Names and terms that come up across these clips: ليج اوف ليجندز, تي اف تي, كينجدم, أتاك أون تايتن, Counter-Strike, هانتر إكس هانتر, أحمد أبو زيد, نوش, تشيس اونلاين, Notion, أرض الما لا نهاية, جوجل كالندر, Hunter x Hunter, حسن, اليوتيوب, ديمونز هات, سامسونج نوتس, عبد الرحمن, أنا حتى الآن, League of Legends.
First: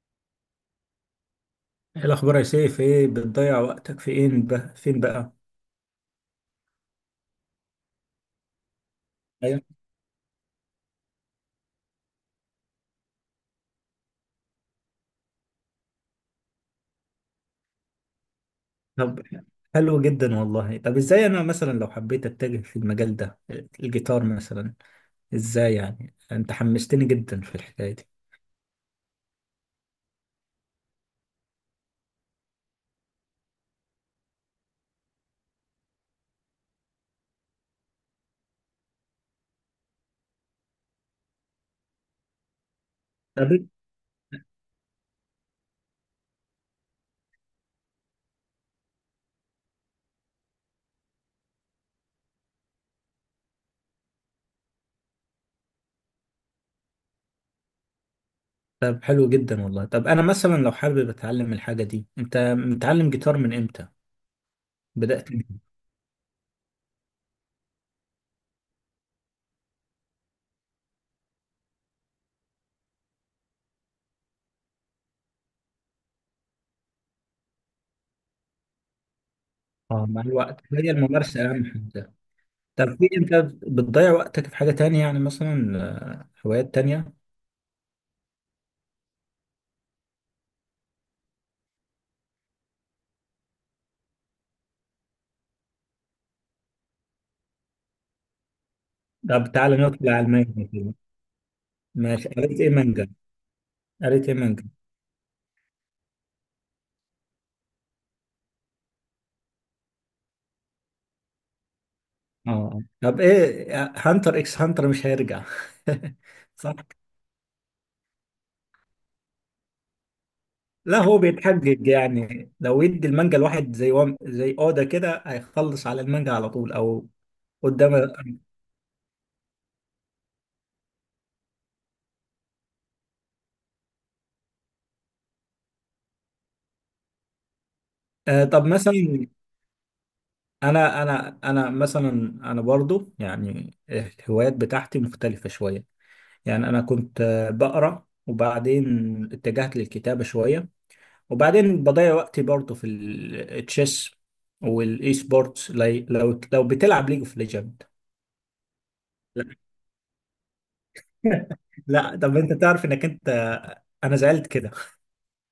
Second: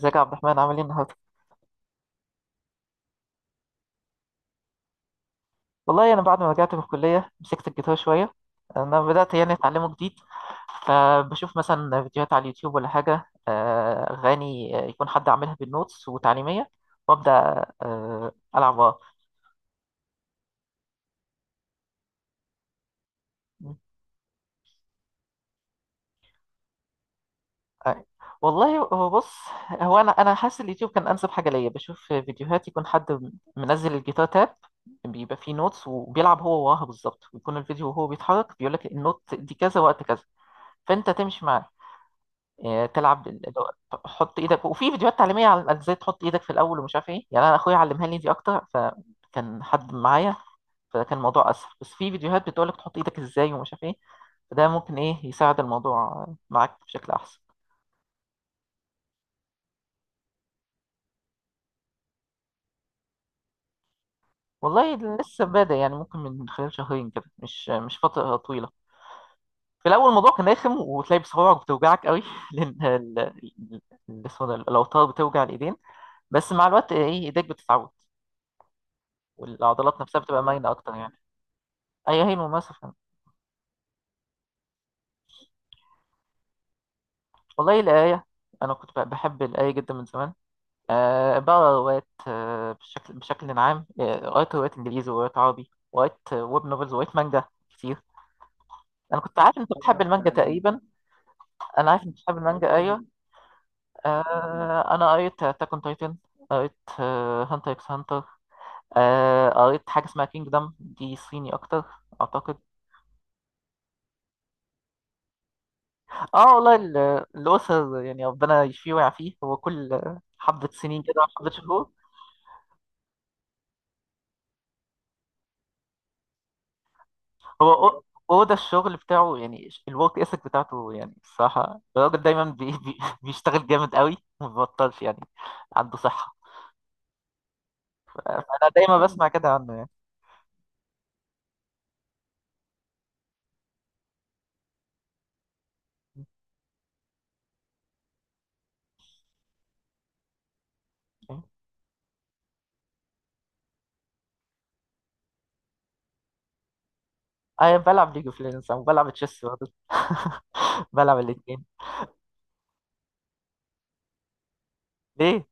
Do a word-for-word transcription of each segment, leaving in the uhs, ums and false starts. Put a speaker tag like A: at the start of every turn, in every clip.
A: ازيك يا عبد الرحمن عامل ايه النهارده؟
B: ايه الاخبار يا سيف؟ ايه بتضيع وقتك في ايه بقى؟ فين بقى؟
A: والله انا بعد ما رجعت من الكليه مسكت الجيتار شويه. انا بدات يعني
B: ايوه.
A: اتعلمه جديد. فبشوف مثلا فيديوهات على اليوتيوب ولا حاجه، آه، اغاني، آه، يكون حد عاملها بالنوتس وتعليميه وابدا، آه، العب وراه.
B: طب حلو جدا والله. طب ازاي انا مثلا لو حبيت اتجه في المجال ده، الجيتار مثلا؟ ازاي يعني؟ انت حمستني جدا في الحكايه
A: آه،
B: دي.
A: والله هو بص. هو انا انا حاسس اليوتيوب كان انسب حاجه ليا، بشوف فيديوهات يكون حد منزل الجيتار تاب، بيبقى فيه نوتس وبيلعب هو وراها بالظبط، ويكون الفيديو وهو بيتحرك بيقول لك النوت دي كذا وقت كذا، فانت تمشي معاه. آه، تلعب ال-
B: طب
A: ال- حط ايدك. وفي فيديوهات تعليميه على على ازاي تحط ايدك في الاول ومش عارف ايه، يعني انا اخويا علمها لي دي اكتر فكان حد معايا، فكان الموضوع اسهل. بس في فيديوهات بتقولك تحط ايدك ازاي ومش عارف ايه، فده ممكن ايه يساعد الموضوع معاك بشكل احسن.
B: طب حلو جدا والله. طب انا مثلا لو حابب اتعلم الحاجه دي، انت متعلم جيتار من امتى؟
A: والله
B: بدات
A: لسه
B: من-
A: بادئ، يعني ممكن من خلال شهرين كده، مش مش فتره طويله. في الاول الموضوع كان رخم، وتلاقي بصوابعك بتوجعك قوي لان ال- ال- ال- اسمه ده، الاوتار بتوجع الايدين. بس مع الوقت ايه ايديك بتتعود، والعضلات
B: اه،
A: نفسها
B: مع
A: بتبقى
B: الوقت.
A: مرنه
B: هي
A: اكتر يعني.
B: الممارسه اهم حاجه.
A: أيوة، هي مثلا
B: طب في انت بتضيع وقتك في حاجه تانية؟ يعني مثلا آه، هوايات تانية؟
A: والله الآية. أنا كنت ب- بحب الآية جدا من زمان. أه بقرا روايات، آه، بشكل بشكل عام. آه، قريت روايات إنجليزي وروايات عربي، وقريت، آه، ويب نوفلز، وقريت مانجا كتير. أنا كنت
B: طب
A: عارف أنت
B: تعالى
A: بتحب
B: ندخل على
A: المانجا
B: المانجا
A: تقريبا.
B: كده.
A: أنا عارف أنت
B: ماشي،
A: بتحب
B: قريت ايه
A: المانجا، أيوة.
B: مانجا؟ قريت إيه منك؟
A: أه أنا قريت أتاك أون تايتن، قريت هانتر إكس هانتر، قريت حاجة اسمها كينجدم، دي صيني أكتر
B: اه،
A: أعتقد.
B: آه. طب ايه، هانتر اكس هانتر مش هيرجع؟
A: اه والله
B: صح؟
A: ال- الأسر، يعني ربنا يشفيه ويعافيه، هو كل حبة
B: لا،
A: سنين
B: هو
A: كده أو حبة
B: بيتحجج.
A: شهور.
B: يعني لو يدي المانجا الواحد زي وم... زي اودا كده، هيخلص على المانجا على طول او
A: هو
B: قدام.
A: أو- هو ده الشغل بتاعه يعني، الورك اثيك بتاعته يعني، الصراحة الراجل دايما بي بي بيشتغل جامد قوي وما بيبطلش يعني، عنده صحة.
B: آه طب
A: أنا
B: مثلا،
A: دايما بسمع كده عنه يعني.
B: انا انا انا مثلا، انا برضو يعني الهوايات بتاعتي مختلفة شوية. يعني انا كنت آه، بقرا، وبعدين اتجهت للكتابة شوية، وبعدين بضيع وقتي برضه في ال- التشيس والاي سبورتس. لي- لو لو بتلعب ليج اوف
A: أيوة،
B: ليجند.
A: أنا بلعب ليج اوف ليجندز وبلعب تشيس
B: لا.
A: برضه، بلعب الاتنين.
B: لا، طب انت تعرف انك انت، انا زعلت كده،
A: ليه؟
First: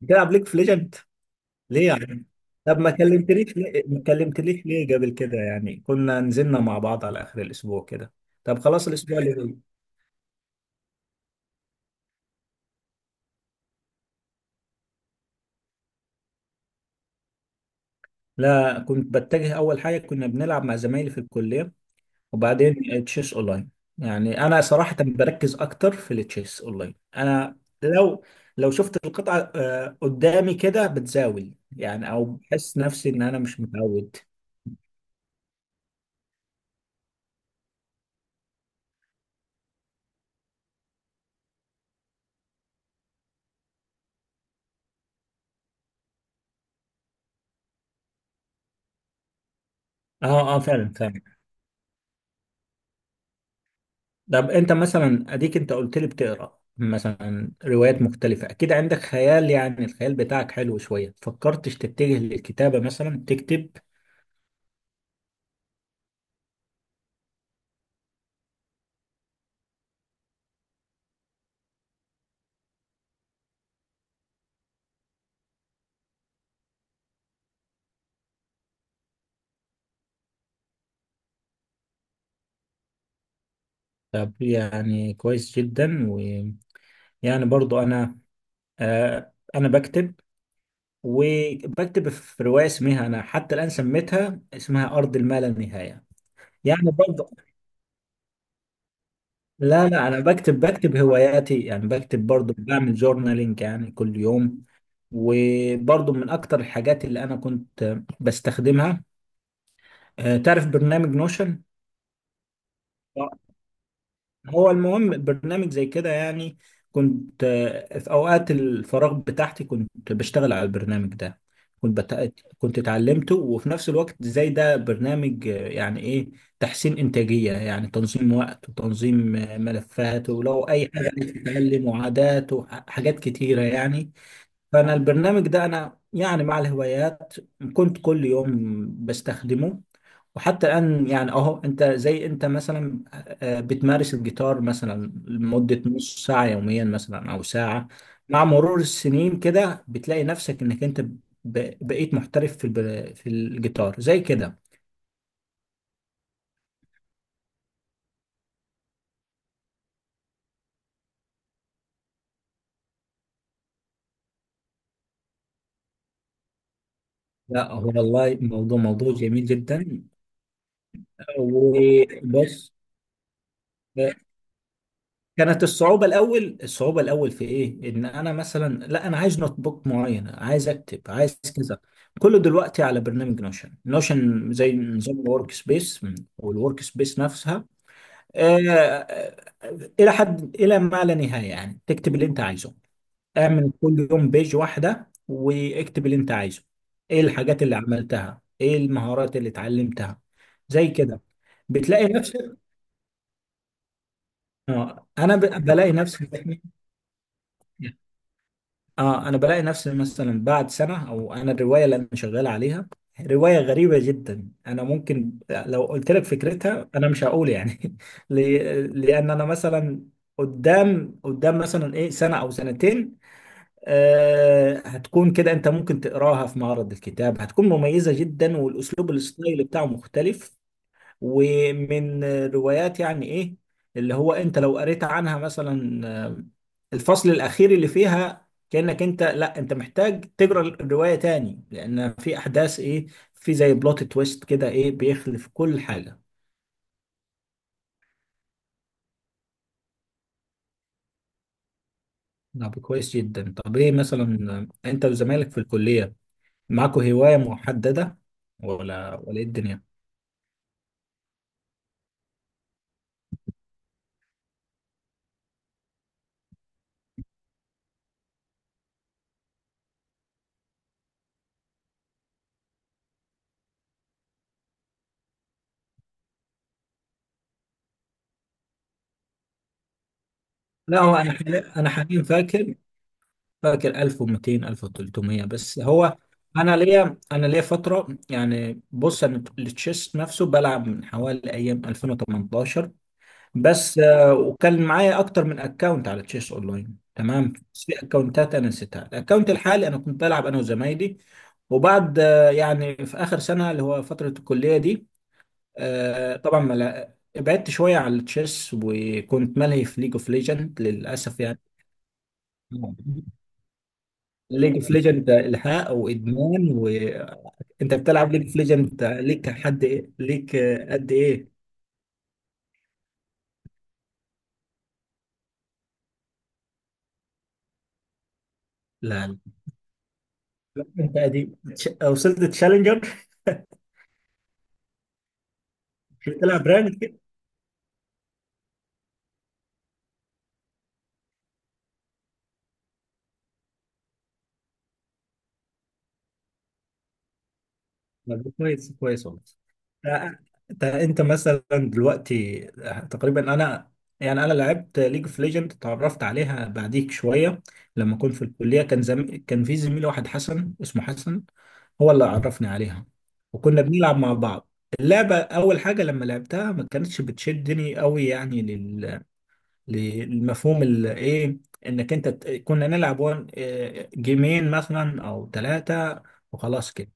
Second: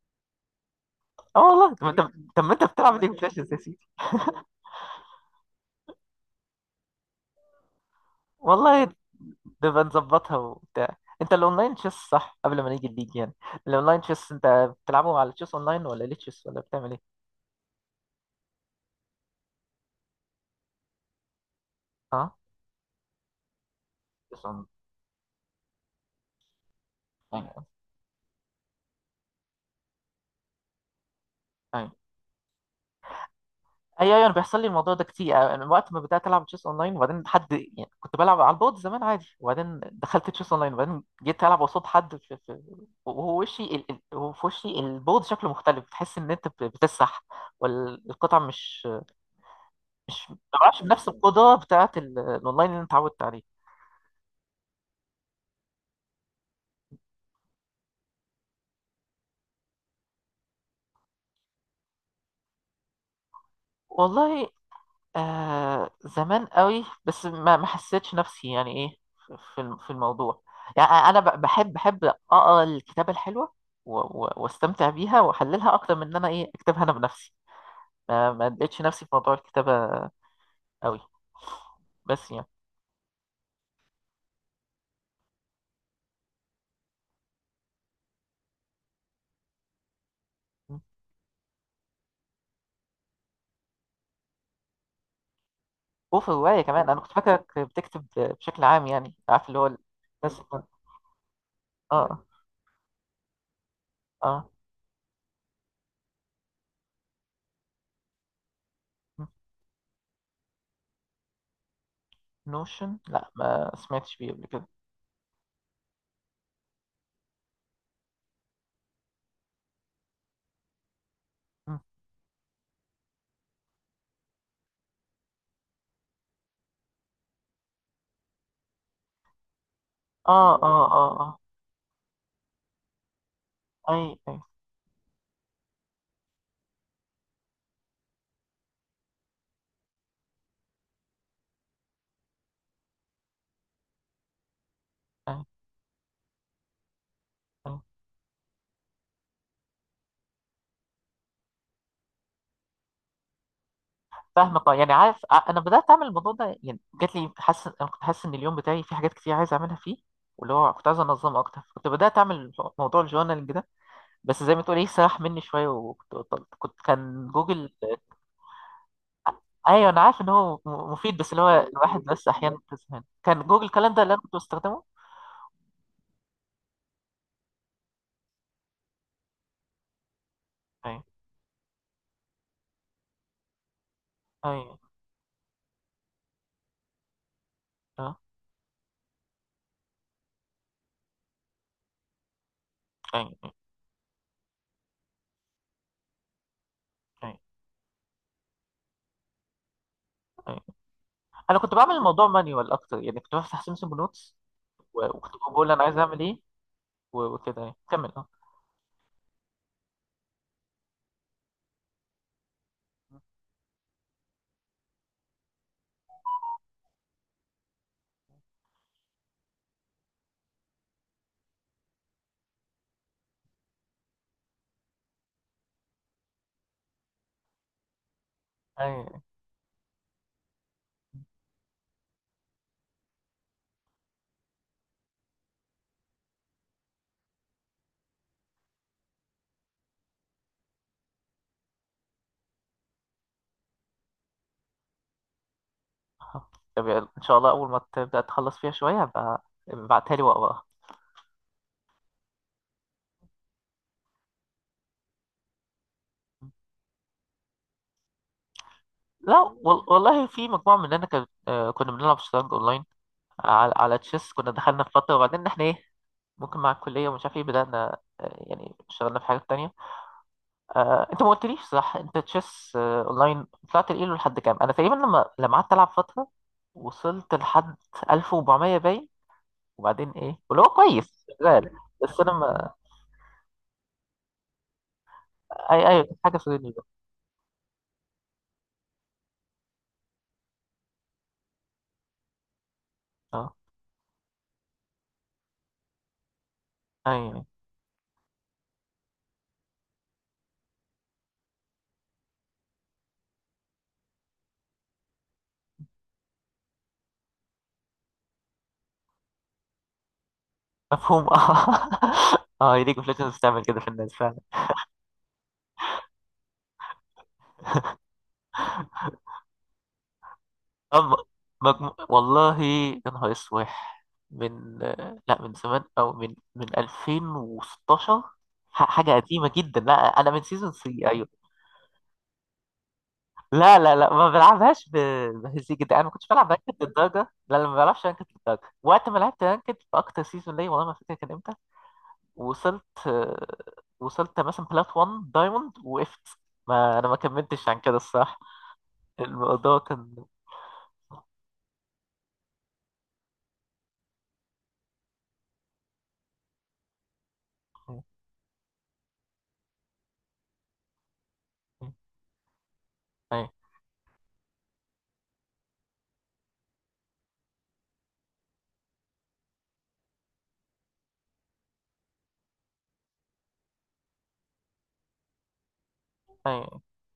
B: بتلعب ليج اوف ليجند؟
A: اه والله طب
B: ليه
A: انت،
B: يعني؟
A: طب ما انت
B: طب ما
A: بتلعب ليج اوف ليجندز
B: كلمتنيش
A: يا
B: ليه،
A: سيدي.
B: ما كلمتنيش ليه قبل كده؟ يعني كنا نزلنا مع بعض على اخر الاسبوع كده. طب خلاص،
A: والله
B: الاسبوع اللي جاي.
A: نبقى نظبطها وبتاع. انت الاونلاين تشيس صح قبل ما نيجي الليج يعني، الاونلاين تشيس انت بتلعبه على تشيس اونلاين ولا ليه تشيس، ولا بتعمل ايه؟
B: لا، كنت بتجه. اول حاجه كنا بنلعب مع زمايلي في الكليه،
A: اه،
B: وبعدين تشيس اونلاين. يعني انا
A: تشيس
B: صراحة بركز اكتر في التشيس اونلاين. انا
A: اونلاين.
B: لو لو شفت القطعة آه، قدامي كده بتزاول يعني، او بحس نفسي ان انا مش
A: ايوه
B: متعود.
A: ايوه، انا بيحصل لي الموضوع ده كتير. انا وقت ما بدات العب تشيس اونلاين، وبعدين حد يعني كنت بلعب على البود زمان عادي، وبعدين دخلت تشيس اونلاين، وبعدين جيت العب قصاد حد في في، وهو وشي ال... ال- وهو في وشي البود شكله مختلف، بتحس ان انت بت- بتسح، والقطع مش مش ما
B: اه اه،
A: بعرفش
B: فعلا
A: بنفس
B: فعلا.
A: القدره بتاعت ال- الاونلاين اللي انت اتعودت عليه.
B: طب انت مثلا، اديك انت قلت لي بتقرا مثلا روايات مختلفة، اكيد عندك خيال. يعني الخيال بتاعك حلو شوية، فكرتش تتجه للكتابة مثلا، تكتب؟
A: والله آه زمان قوي، بس ما ما حسيتش نفسي يعني ايه في الم- في الموضوع. يعني انا ب- بحب بحب اقرا الكتابه الحلوه و- و- واستمتع بيها واحللها اكتر من ان انا ايه اكتبها انا بنفسي. ما ما لقيتش نفسي في موضوع الكتابه قوي، بس يعني.
B: طب يعني كويس جدا، ويعني برضو انا، آه انا بكتب، وبكتب في رواية اسمها، أنا حتى الآن سميتها اسمها أرض الما لا نهاية.
A: وفي الروايه كمان
B: يعني
A: انا كنت
B: برضه،
A: فاكرك بتكتب بشكل عام، يعني عارف اللي هو ال-
B: لا لا، أنا
A: بس.
B: بكتب، بكتب هواياتي. يعني
A: اه
B: بكتب برضه، بعمل جورنالينج يعني كل
A: اه،
B: يوم. وبرضه من أكتر الحاجات اللي أنا كنت بستخدمها، آه، تعرف برنامج نوشن؟
A: نوشن، لا ما سمعتش بيه قبل كده.
B: هو المهم برنامج زي كده يعني. كنت آه، في اوقات الفراغ بتاعتي كنت بشتغل على البرنامج ده.
A: اه
B: كنت بت... كنت اتعلمته، وفي نفس الوقت زي ده برنامج آه، يعني ايه، تحسين انتاجية. يعني تنظيم وقت، وتنظيم آه، ملفات،
A: اه
B: ولو
A: اه،
B: اي حاجة عايز
A: اه
B: تتعلم، وعادات، وحاجات كتيرة
A: اي
B: يعني.
A: اي
B: فانا البرنامج ده، انا يعني مع الهوايات كنت كل يوم بستخدمه. وحتى الآن يعني أهو. أنت زي أنت مثلا، آه، آه، بتمارس الجيتار مثلا لمدة نص ساعة يوميا، مثلا أو
A: اي.
B: ساعة. مع مرور السنين كده بتلاقي نفسك إنك أنت ب- بقيت محترف في الب- في الجيتار زي كده.
A: فاهمك اه، يعني عارف ع- انا بدات اعمل الموضوع ده. يعني جات لي حاسس، انا كنت حاسس ان اليوم بتاعي في حاجات كتير عايز اعملها فيه، واللي هو كنت عايز انظم اكتر. كنت بدات اعمل موضوع الجورنالينج ده، بس زي ما تقول ايه، سرح مني شويه وكنت بطلت. كنت كان جوجل.
B: لا، هو والله موضوع موضوع جميل
A: ايوه انا
B: جدا.
A: عارف ان هو م- مفيد، بس اللي هو الواحد بس احيانا
B: وبص،
A: بتزهق. كان جوجل كالندر اللي انا كنت بستخدمه.
B: كانت الصعوبة الأول، الصعوبة الأول في إيه؟ إن أنا مثلا، لا، أنا عايز نوت بوك معين، عايز أكتب،
A: ايوه
B: عايز كذا. كله دلوقتي على برنامج نوشن. نوشن زي
A: ايوه،
B: نظام الورك سبيس، والورك سبيس نفسها
A: اه
B: آه، آه، إلى حد، إلى ما لا نهاية. يعني تكتب اللي أنت عايزه.
A: ايوه ايوه
B: اعمل كل يوم بيج واحدة، واكتب اللي أنت عايزه، إيه
A: ايوه.
B: الحاجات اللي عملتها، إيه المهارات اللي اتعلمتها،
A: أيوة.
B: زي كده.
A: انا كنت بعمل
B: بتلاقي
A: الموضوع
B: نفسك،
A: مانيوال اكتر، يعني كنت بفتح سامسونج نوتس، و-
B: آه،
A: وكنت
B: أنا ب-
A: بقول انا
B: بلاقي
A: عايز اعمل
B: نفسي،
A: ايه و- وكده، يعني كمل اه.
B: اه انا بلاقي نفسي مثلا بعد سنه او. انا الروايه اللي انا شغال عليها، روايه غريبه جدا. انا ممكن لو قلت لك فكرتها، انا مش هقول يعني ل- لان انا مثلا قدام قدام مثلا ايه، سنه او سنتين، آه هتكون كده. انت ممكن تقراها في معرض الكتاب، هتكون مميزه جدا. والاسلوب،
A: ايوه
B: الستايل بتاعه مختلف ومن روايات يعني ايه، اللي هو انت لو قريت عنها مثلا آه، الفصل الاخير اللي فيها، كأنك انت، لا انت محتاج تقرا الرواية تاني، لان في احداث ايه، في زي بلوت تويست كده، ايه، بيخلف كل حاجة.
A: طب يلا، ان شاء الله اول ما تبدا تخلص فيها شويه بقى ابعتها لي واقراها.
B: طب كويس جدا. طب ايه مثلا، آه، انت وزمايلك في الكلية معاكوا هواية محددة ولا ولا
A: لا
B: ايه الدنيا؟
A: وال- والله في مجموعه مننا كان، آه، كنا بنلعب شطرنج اونلاين على على تشيس. كنا دخلنا في فتره، وبعدين احنا ايه، ممكن مع الكليه ومش عارف ايه، بدانا، آه، يعني اشتغلنا في حاجات تانية. آه، انت ما قلتليش صح، انت تشيس، آه، اونلاين، طلعت الايلو لحد كام؟ انا تقريبا لما لما قعدت العب فتره وصلت لحد ألف واربعمائة باين. وبعدين ايه، واللي هو
B: لا، هو
A: كويس
B: انا
A: شغال.
B: حاليا، انا
A: بس
B: حاليا
A: انا ما،
B: فاكر، فاكر ألف ومئتين ألف وتلتمية، بس
A: اي ايوه،
B: هو.
A: كانت حاجه في الرينج
B: انا
A: ده.
B: ليا، انا ليا فتره يعني. بص انا التشيس نفسه بلعب من حوالي ايام ألفين وتمنتاشر.
A: اه
B: بس آه، وكان معايا اكتر من اكونت على تشيس اونلاين،
A: ايوه،
B: تمام. بس في اكونتات انا نسيتها. الاكونت الحالي انا كنت بلعب انا وزمايلي. وبعد آه، يعني في اخر سنه، اللي هو فتره الكليه دي، آه، طبعا ما لا- ابعدت شويه عن التشيس، وكنت ملهي في ليج اوف ليجند
A: مفهوم
B: للاسف
A: اه. اه، هي
B: يعني.
A: ليج اوف ليجندز بتعمل كده في الناس فعلا.
B: ليج اوف ليجند الحاق وادمان. وانت بتلعب ليج اوف ليجند، ليك حد ايه ليك قد
A: اما
B: ايه؟
A: مجمو... والله يا نهار اسوح، من، آه، لا من زمان، او من من ألفين وستاشر، ح- حاجه
B: لا لا.
A: قديمه جدا لا. انا من سيزون تلاتة،
B: انت
A: ايوه.
B: قديم، تش- وصلت تشالنجر؟
A: لا لا لا، ما بلعبهاش ب- بهزيج ده. انا ما كنتش بلعب
B: بتلعب
A: رانكد
B: رانك؟
A: للدرجه، لا لا ما بلعبش رانكد للدرجه. وقت ما لعبت رانكد في اكتر سيزون ليا، والله ما فاكر كان امتى، وصلت، آه، وصلت مثلا بلات واحد دايموند وقفت، ما انا ما كملتش عن كده الصراحه.
B: طب كويس كويس والله.
A: الموضوع كان
B: آه، انت انت مثلا دلوقتي، آه، تقريبا انا يعني، انا لعبت ليج اوف ليجند، اتعرفت عليها بعديك شويه.
A: أيوة،
B: لما كنت في الكليه كان زم... كان في زميل واحد حسن، اسمه حسن، هو اللي عرفني عليها، وكنا بنلعب مع بعض. اللعبه اول حاجه لما لعبتها، ما كانتش بتشدني قوي يعني، لل... للمفهوم ال- ايه، انك انت ت- كنا نلعب وان- آه، آه، جيمين مثلا او ثلاثه،
A: أيوة،
B: وخلاص كده.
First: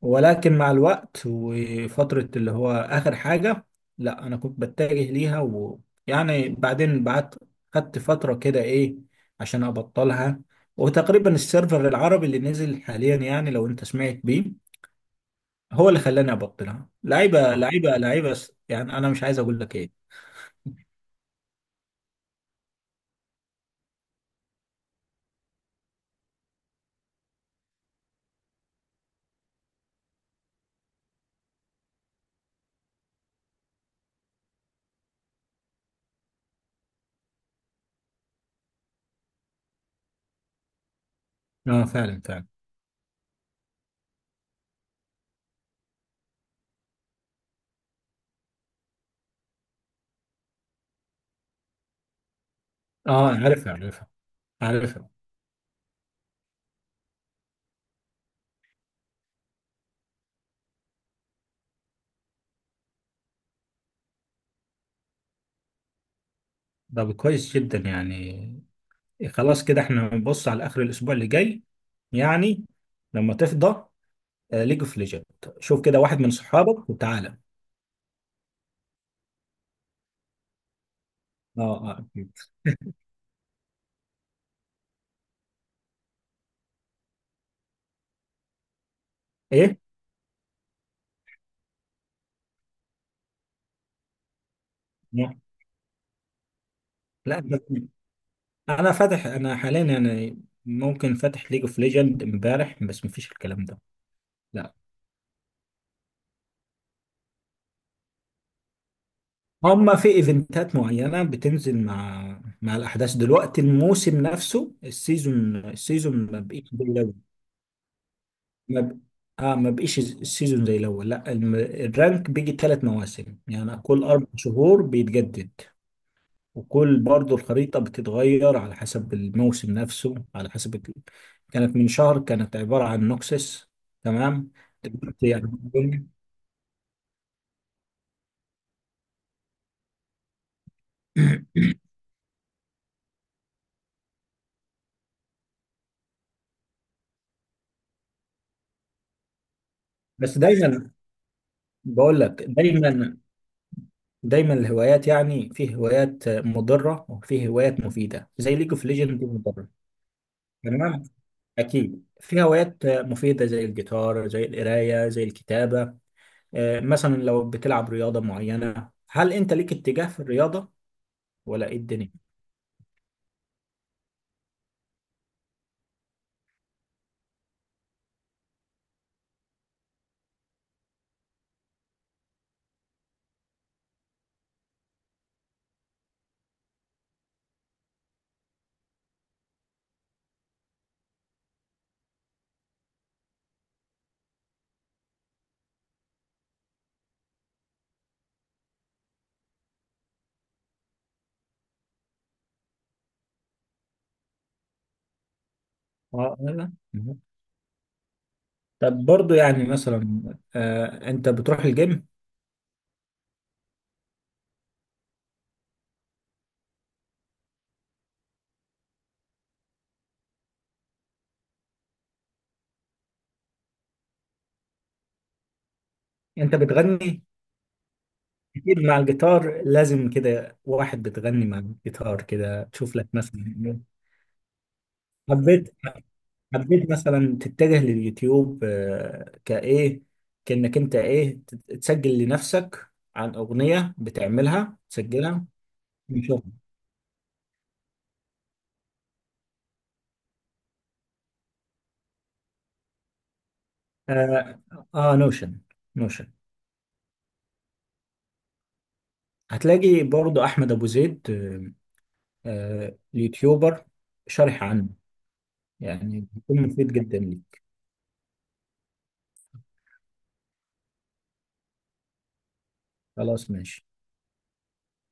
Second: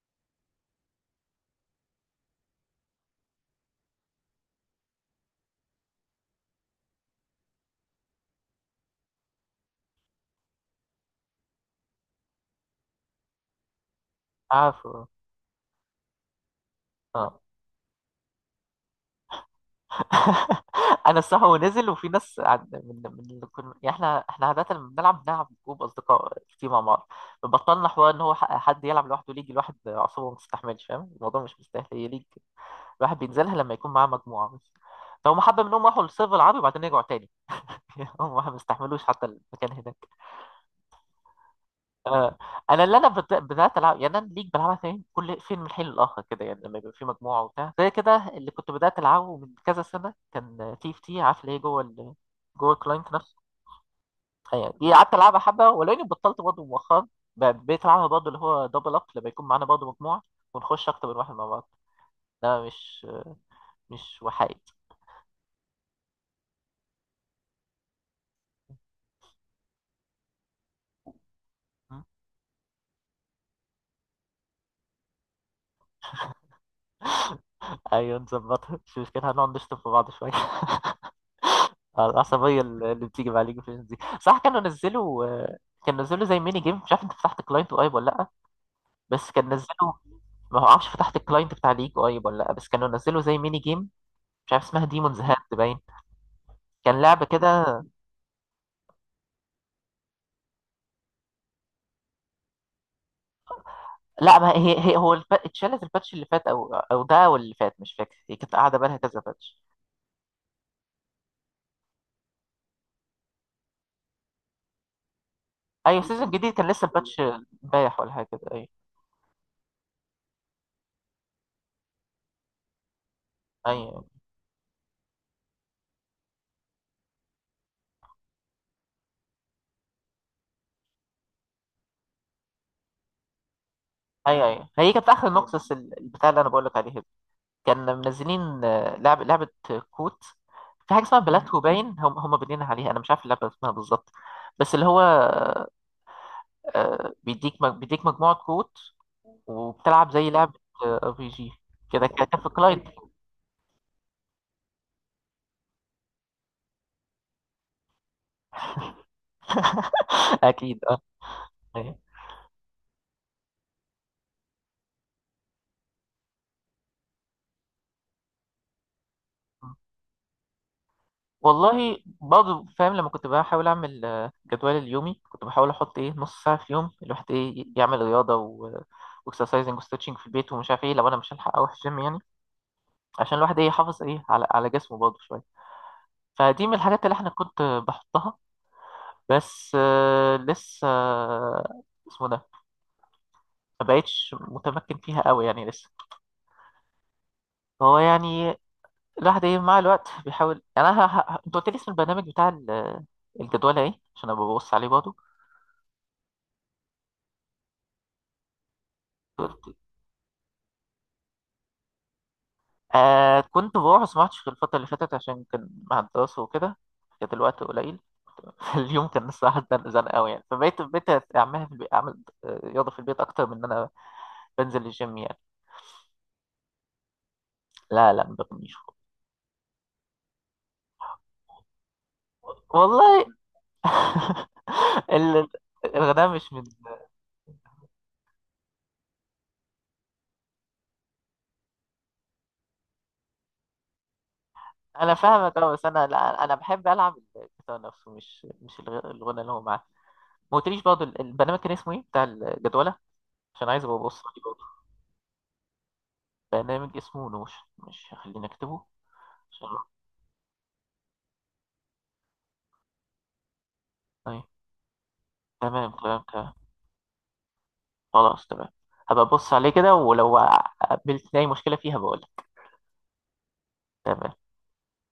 B: ولكن مع الوقت، وفترة اللي هو آخر حاجة، لا أنا كنت بتجه ليها. ويعني بعدين، بعد خدت فترة كده إيه، عشان أبطلها. وتقريبا السيرفر العربي اللي نزل حاليا، يعني لو أنت سمعت بيه،
A: عفو،
B: هو اللي خلاني أبطلها.
A: اه.
B: لعيبة آه. لعيبة لعيبة س- يعني أنا مش عايز أقول لك إيه.
A: انا الصح، ونزل، وفي ناس عند- من من اللي كنا يعني، احنا احنا عاده لما بنلعب بنلعب جروب اصدقاء كتير مع بعض، فبطلنا حوار ان هو ح- حد يلعب لوحده ليج. الواحد اعصابه ما تستحملش، فاهم؟ الموضوع مش مستاهل. هي ليج الواحد بينزلها لما يكون معاه مجموعه بس. فهم حبه منهم راحوا للسيرفر العربي وبعدين رجعوا تاني. هم ما استحملوش حتى المكان هناك.
B: آه، فعلا فعلا.
A: انا اللي انا بت- بدات العب، يعني انا ليج بلعبها فين كل فين من حين لاخر كده يعني، لما يبقى في مجموعه وبتاع زي كده. اللي كنت بدات العبه من كذا سنه كان تي اف تي، عارف اللي هي جوه ال... جوه الكلاينت
B: آه،
A: نفسه،
B: عارفها عارفها
A: يعني دي
B: عارفها.
A: قعدت العبها حبه ولاني بطلت برضه مؤخرا. ب- بقيت العبها برضه، اللي هو دبل اب لما يكون معانا برضه مجموعه ونخش اكتر من واحد مع بعض. ده مش مش وحيد.
B: طب كويس جدا يعني. خلاص كده إحنا بنبص على آخر الأسبوع اللي جاي،
A: م؟
B: يعني لما تفضى، ليج اوف ليجند. شوف كده واحد من صحابك وتعالى.
A: ايوه نظبطها مش مشكلة. هنقعد نشتم في بعض شويه.
B: اه اه، أكيد.
A: العصبيه اللي اللي بتيجي مع ليج اوف ليجندز دي صح. كانوا نزلوا، كانوا نزلوا زي ميني جيم، مش عارف انت فتحت كلاينت وايب ولا لا، بس كان نزله.
B: ايه.
A: ما هو عارفش فتحت الكلاينت بتاع ليج قريب ولا لا، بس كانوا نزلوا زي ميني جيم، مش عارف اسمها ديمونز هات
B: نعم.
A: باين، كان لعبه
B: لا بس،
A: كده.
B: انا فاتح، انا حاليا يعني ممكن فاتح ليج اوف ليجند امبارح، بس مفيش الكلام ده.
A: لا ما
B: لا،
A: هي، هي هو الب... اتشالت الباتش اللي فات، او او ده او اللي فات مش فاكر، هي كانت قاعده بالها كذا باتش.
B: هما في ايفنتات معينة بتنزل مع مع الاحداث. دلوقتي الموسم نفسه، السيزون،
A: ايوه
B: السيزون
A: سيزون
B: ما
A: جديد،
B: بقيش
A: كان
B: زي
A: لسه
B: الاول.
A: الباتش امبارح ولا حاجه كده، ايوه
B: ما ب... اه، ما بقيش السيزون زي الاول. لا الم- الرانك بيجي ثلاث مواسم، يعني
A: ايوه
B: كل اربع شهور بيتجدد. وكل برضو الخريطة بتتغير على حسب الموسم نفسه، على حسب ال- كانت من شهر، كانت عبارة عن نوكسس.
A: ايوه
B: تمام.
A: ايوه. هي كانت اخر
B: دلوقتي يعني
A: نوكسس ال-
B: الدنيا-
A: البتاع اللي انا بقول لك عليه ده. كان منزلين، آه، لعب لعبه كوت، في حاجه اسمها بلاتو باين. هم هم بنينا عليها، انا مش عارف اللعبه اسمها بالظبط، بس اللي هو، آه، بيديك مج- بيديك مجموعه كروت وبتلعب زي
B: بس
A: لعبة
B: دايما
A: ار بي جي كده
B: بقول
A: كده،
B: لك،
A: في كلايد.
B: دايما دايما الهوايات يعني، في هوايات مضرة وفي هوايات مفيدة، زي ليج اوف ليجند دي، مضرة.
A: اكيد اه.
B: تمام.
A: أيوة.
B: أكيد في هوايات مفيدة زي الجيتار، زي القراية، زي الكتابة. آه، مثلا لو بتلعب رياضة معينة، هل أنت ليك اتجاه في الرياضة ولا إيه
A: والله
B: الدنيا؟
A: برضه فاهم. لما كنت بحاول اعمل، آه، جدول اليومي، كنت بحاول احط ايه نص ساعه في يوم الواحد ايه يعمل رياضه، و واكسرسايزنج وستريتشنج في البيت ومش عارف ايه، لو انا مش هلحق اروح الجيم يعني، عشان الواحد ايه يحافظ ايه على على جسمه برضه شويه. فدي من الحاجات اللي احنا كنت بحطها. بس، آه، لسه آه، اسمه ده، ما بقتش متمكن فيها قوي يعني لسه. هو يعني الواحد ايه مع الوقت بيحاول. يعني انا ه... ه... انت قلت لي اسم البرنامج بتاع ال- الجدول ايه عشان ابقى ببص عليه برضه.
B: اه. لا. طب برضو يعني
A: قلت-
B: مثلا، آه، انت بتروح الجيم؟
A: آه كنت بروح، بس ما عدتش في الفترة اللي فاتت عشان كان مع الدراسة وكده، كانت الوقت قليل. اليوم كان الصراحة زنق زنق قوي يعني، فبقيت بقيت أعملها في البيت. أعمل، آه، رياضة في البيت أكتر من إن أنا بنزل الجيم يعني.
B: انت بتغني؟
A: لا لا ما بغنيش.
B: اكيد، مع الجيتار لازم كده واحد بتغني. مع الجيتار كده تشوف لك
A: والله
B: مثلا،
A: ال-
B: حبيت
A: الغناء مش من.
B: حبيت مثلا تتجه لليوتيوب آه، كايه، كانك انت ايه تت- تسجل لنفسك، عن اغنية بتعملها
A: أنا
B: تسجلها؟
A: فاهمك أه، بس أنا
B: نشوف.
A: لا، أنا بحب ألعب الجيتار نفسه، مش مش الغ- الغنى اللي هو معاه. ما قلتليش برضه ال- البرنامج كان اسمه ايه بتاع الجدولة، عشان عايز ابقى ابص عليه
B: اه،
A: برضه.
B: آه نوشن. نوشن.
A: برنامج اسمه نوش، مش هخليني اكتبه عشان
B: هتلاقي برضو احمد ابو زيد، آه، آه، يوتيوبر
A: أيوة.
B: شارح عنه.
A: تمام تمام
B: يعني
A: تمام.
B: بيكون مفيد جدا ليك.
A: خلاص تمام، هبقى ابص عليه كده، ولو قابلت اي مشكلة فيها بقول لك.
B: خلاص، ماشي.
A: تمام.